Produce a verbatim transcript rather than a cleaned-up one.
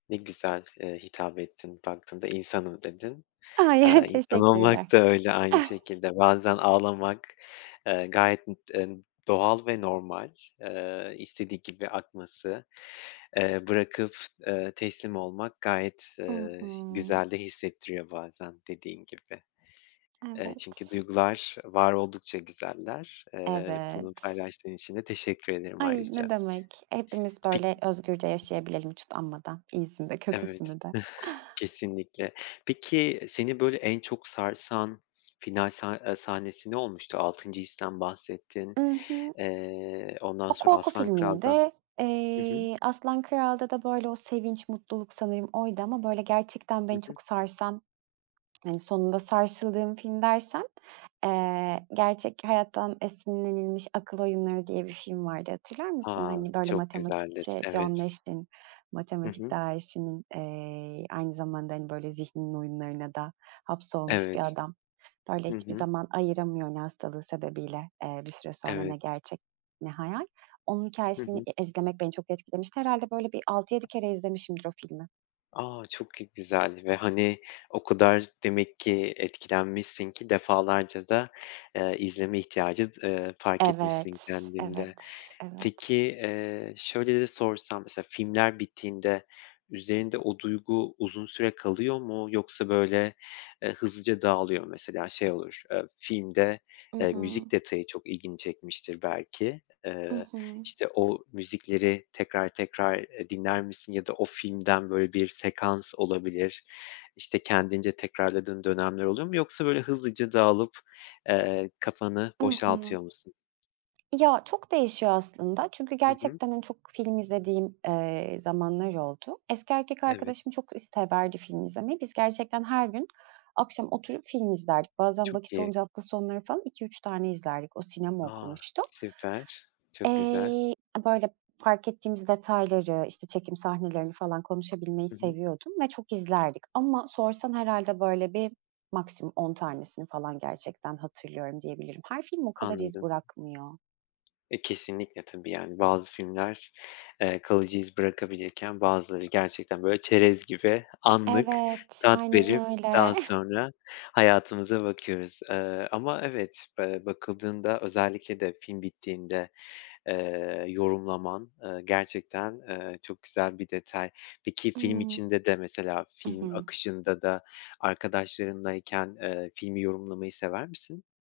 Ne güzel, eee, hitap ettin, "Baktığında insanım." dedin. Ay! Aaa, insan olmak Teşekkürler. da öyle aynı şekilde. Bazen ağlamak, eee, gayet, ı en doğal ve normal, eee, istediği gibi akması, eee, bırakıp, eee, teslim olmak gayet, I eee, hı. güzel de hissettiriyor bazen dediğin gibi. Eee, çünkü Evet. duygular var oldukça güzeller. Eee, bunu Evet. paylaştığın için de teşekkür ederim Ay, ne ayrıca. demek? Hepimiz P böyle özgürce yaşayabilelim hiç utanmadan iyisini de Evet. kötüsünü de. Kesinlikle. Peki seni böyle en çok sarsan final sa eee sahnesi ne olmuştu? Altıncı histen bahsettin. I hı. Eee, ondan O sonra korku Aslan Kral'dan filmiydi. Hı hı. Eee, Aslan Kral'da da böyle o sevinç, mutluluk; sanırım oydu ama, böyle, gerçekten Hı beni hı. çok sarsan, hani, sonunda sarsıldığım film dersen, eee, gerçek hayattan esinlenilmiş Akıl Oyunları diye bir film vardı, hatırlar mısın? A! Hani, böyle, Çok güzeldir, matematikçi John evet. Nash'in, Hı matematik hı. dâhisinin, eee, aynı zamanda, hani, böyle, zihninin oyunlarına da hapsolmuş bir Evet. adam. Böyle, Hı hiçbir hı. zaman ayıramıyor, hani, hastalığı sebebiyle, eee, bir süre sonra, Evet. ne gerçek ne hayal. Onun Hı hikâyesini hı. e izlemek beni çok etkilemişti. Herhâlde, böyle, bir altı yedi kere izlemişimdir o filmi. A! Çok gü güzeldi ve, hani, o kadar demek ki etkilenmişsin ki defalarca da, eee, izleme ihtiyacı, eee, fark etmişsin Evet, kendinde. evet, Peki, evet. eee, şöyle de sorsam, mesela filmler bittiğinde üzerinde o duygu uzun süre kalıyor mu yoksa böyle, eee, hızlıca dağılıyor mu? Mesela şey olur, eee, filmde, I eee, hı. müzik detayı çok ilgini çekmiştir belki. I Eee, hı. işte, o müzikleri tekrar tekrar, eee, dinler misin ya da o filmden, böyle, bir sekans olabilir, işte, kendince tekrarladığın dönemler oluyor mu yoksa böyle hızlıca dağılıp, eee, kafanı I hı. boşaltıyor musun? Ya, çok değişiyor aslında çünkü Hı hı. gerçekten, hani, çok film izlediğim, eee, zamanlar oldu. Eski erkek Evet. arkadaşım çok is severdi film izlemeyi. Biz gerçekten her gün akşam oturup film izlerdik. Bazen Çok vakit iyi. olunca hafta sonları falan iki üç tane izlerdik. O sinema A! okumuştu. Süper, çok güzel. Eee, a böyle, fark ettiğimiz detayları, işte, çekim sahnelerini falan konuşabilmeyi Hı hı. seviyordum ve çok izlerdik ama sorsan herhâlde, böyle, bir maksimum on tanesini falan gerçekten hatırlıyorum diyebilirim. Her film o kadar iz Anladım. bırakmıyor. E, kesinlikle tabii, yani bazı filmler, eee, kalıcı iz bırakabilirken bazıları gerçekten böyle çerez gibi anlık Evet, tat aynen verip öyle. daha sonra hayatımıza bakıyoruz. Eee, ama evet, eee, bakıldığında özellikle de film bittiğinde, eee, yorumlaman, eee, gerçekten, eee, çok güzel bir detay. Peki film Imm. içinde de mesela I hı. film akışında da arkadaşlarınlayken, eee, filmi yorumlamayı sever misin?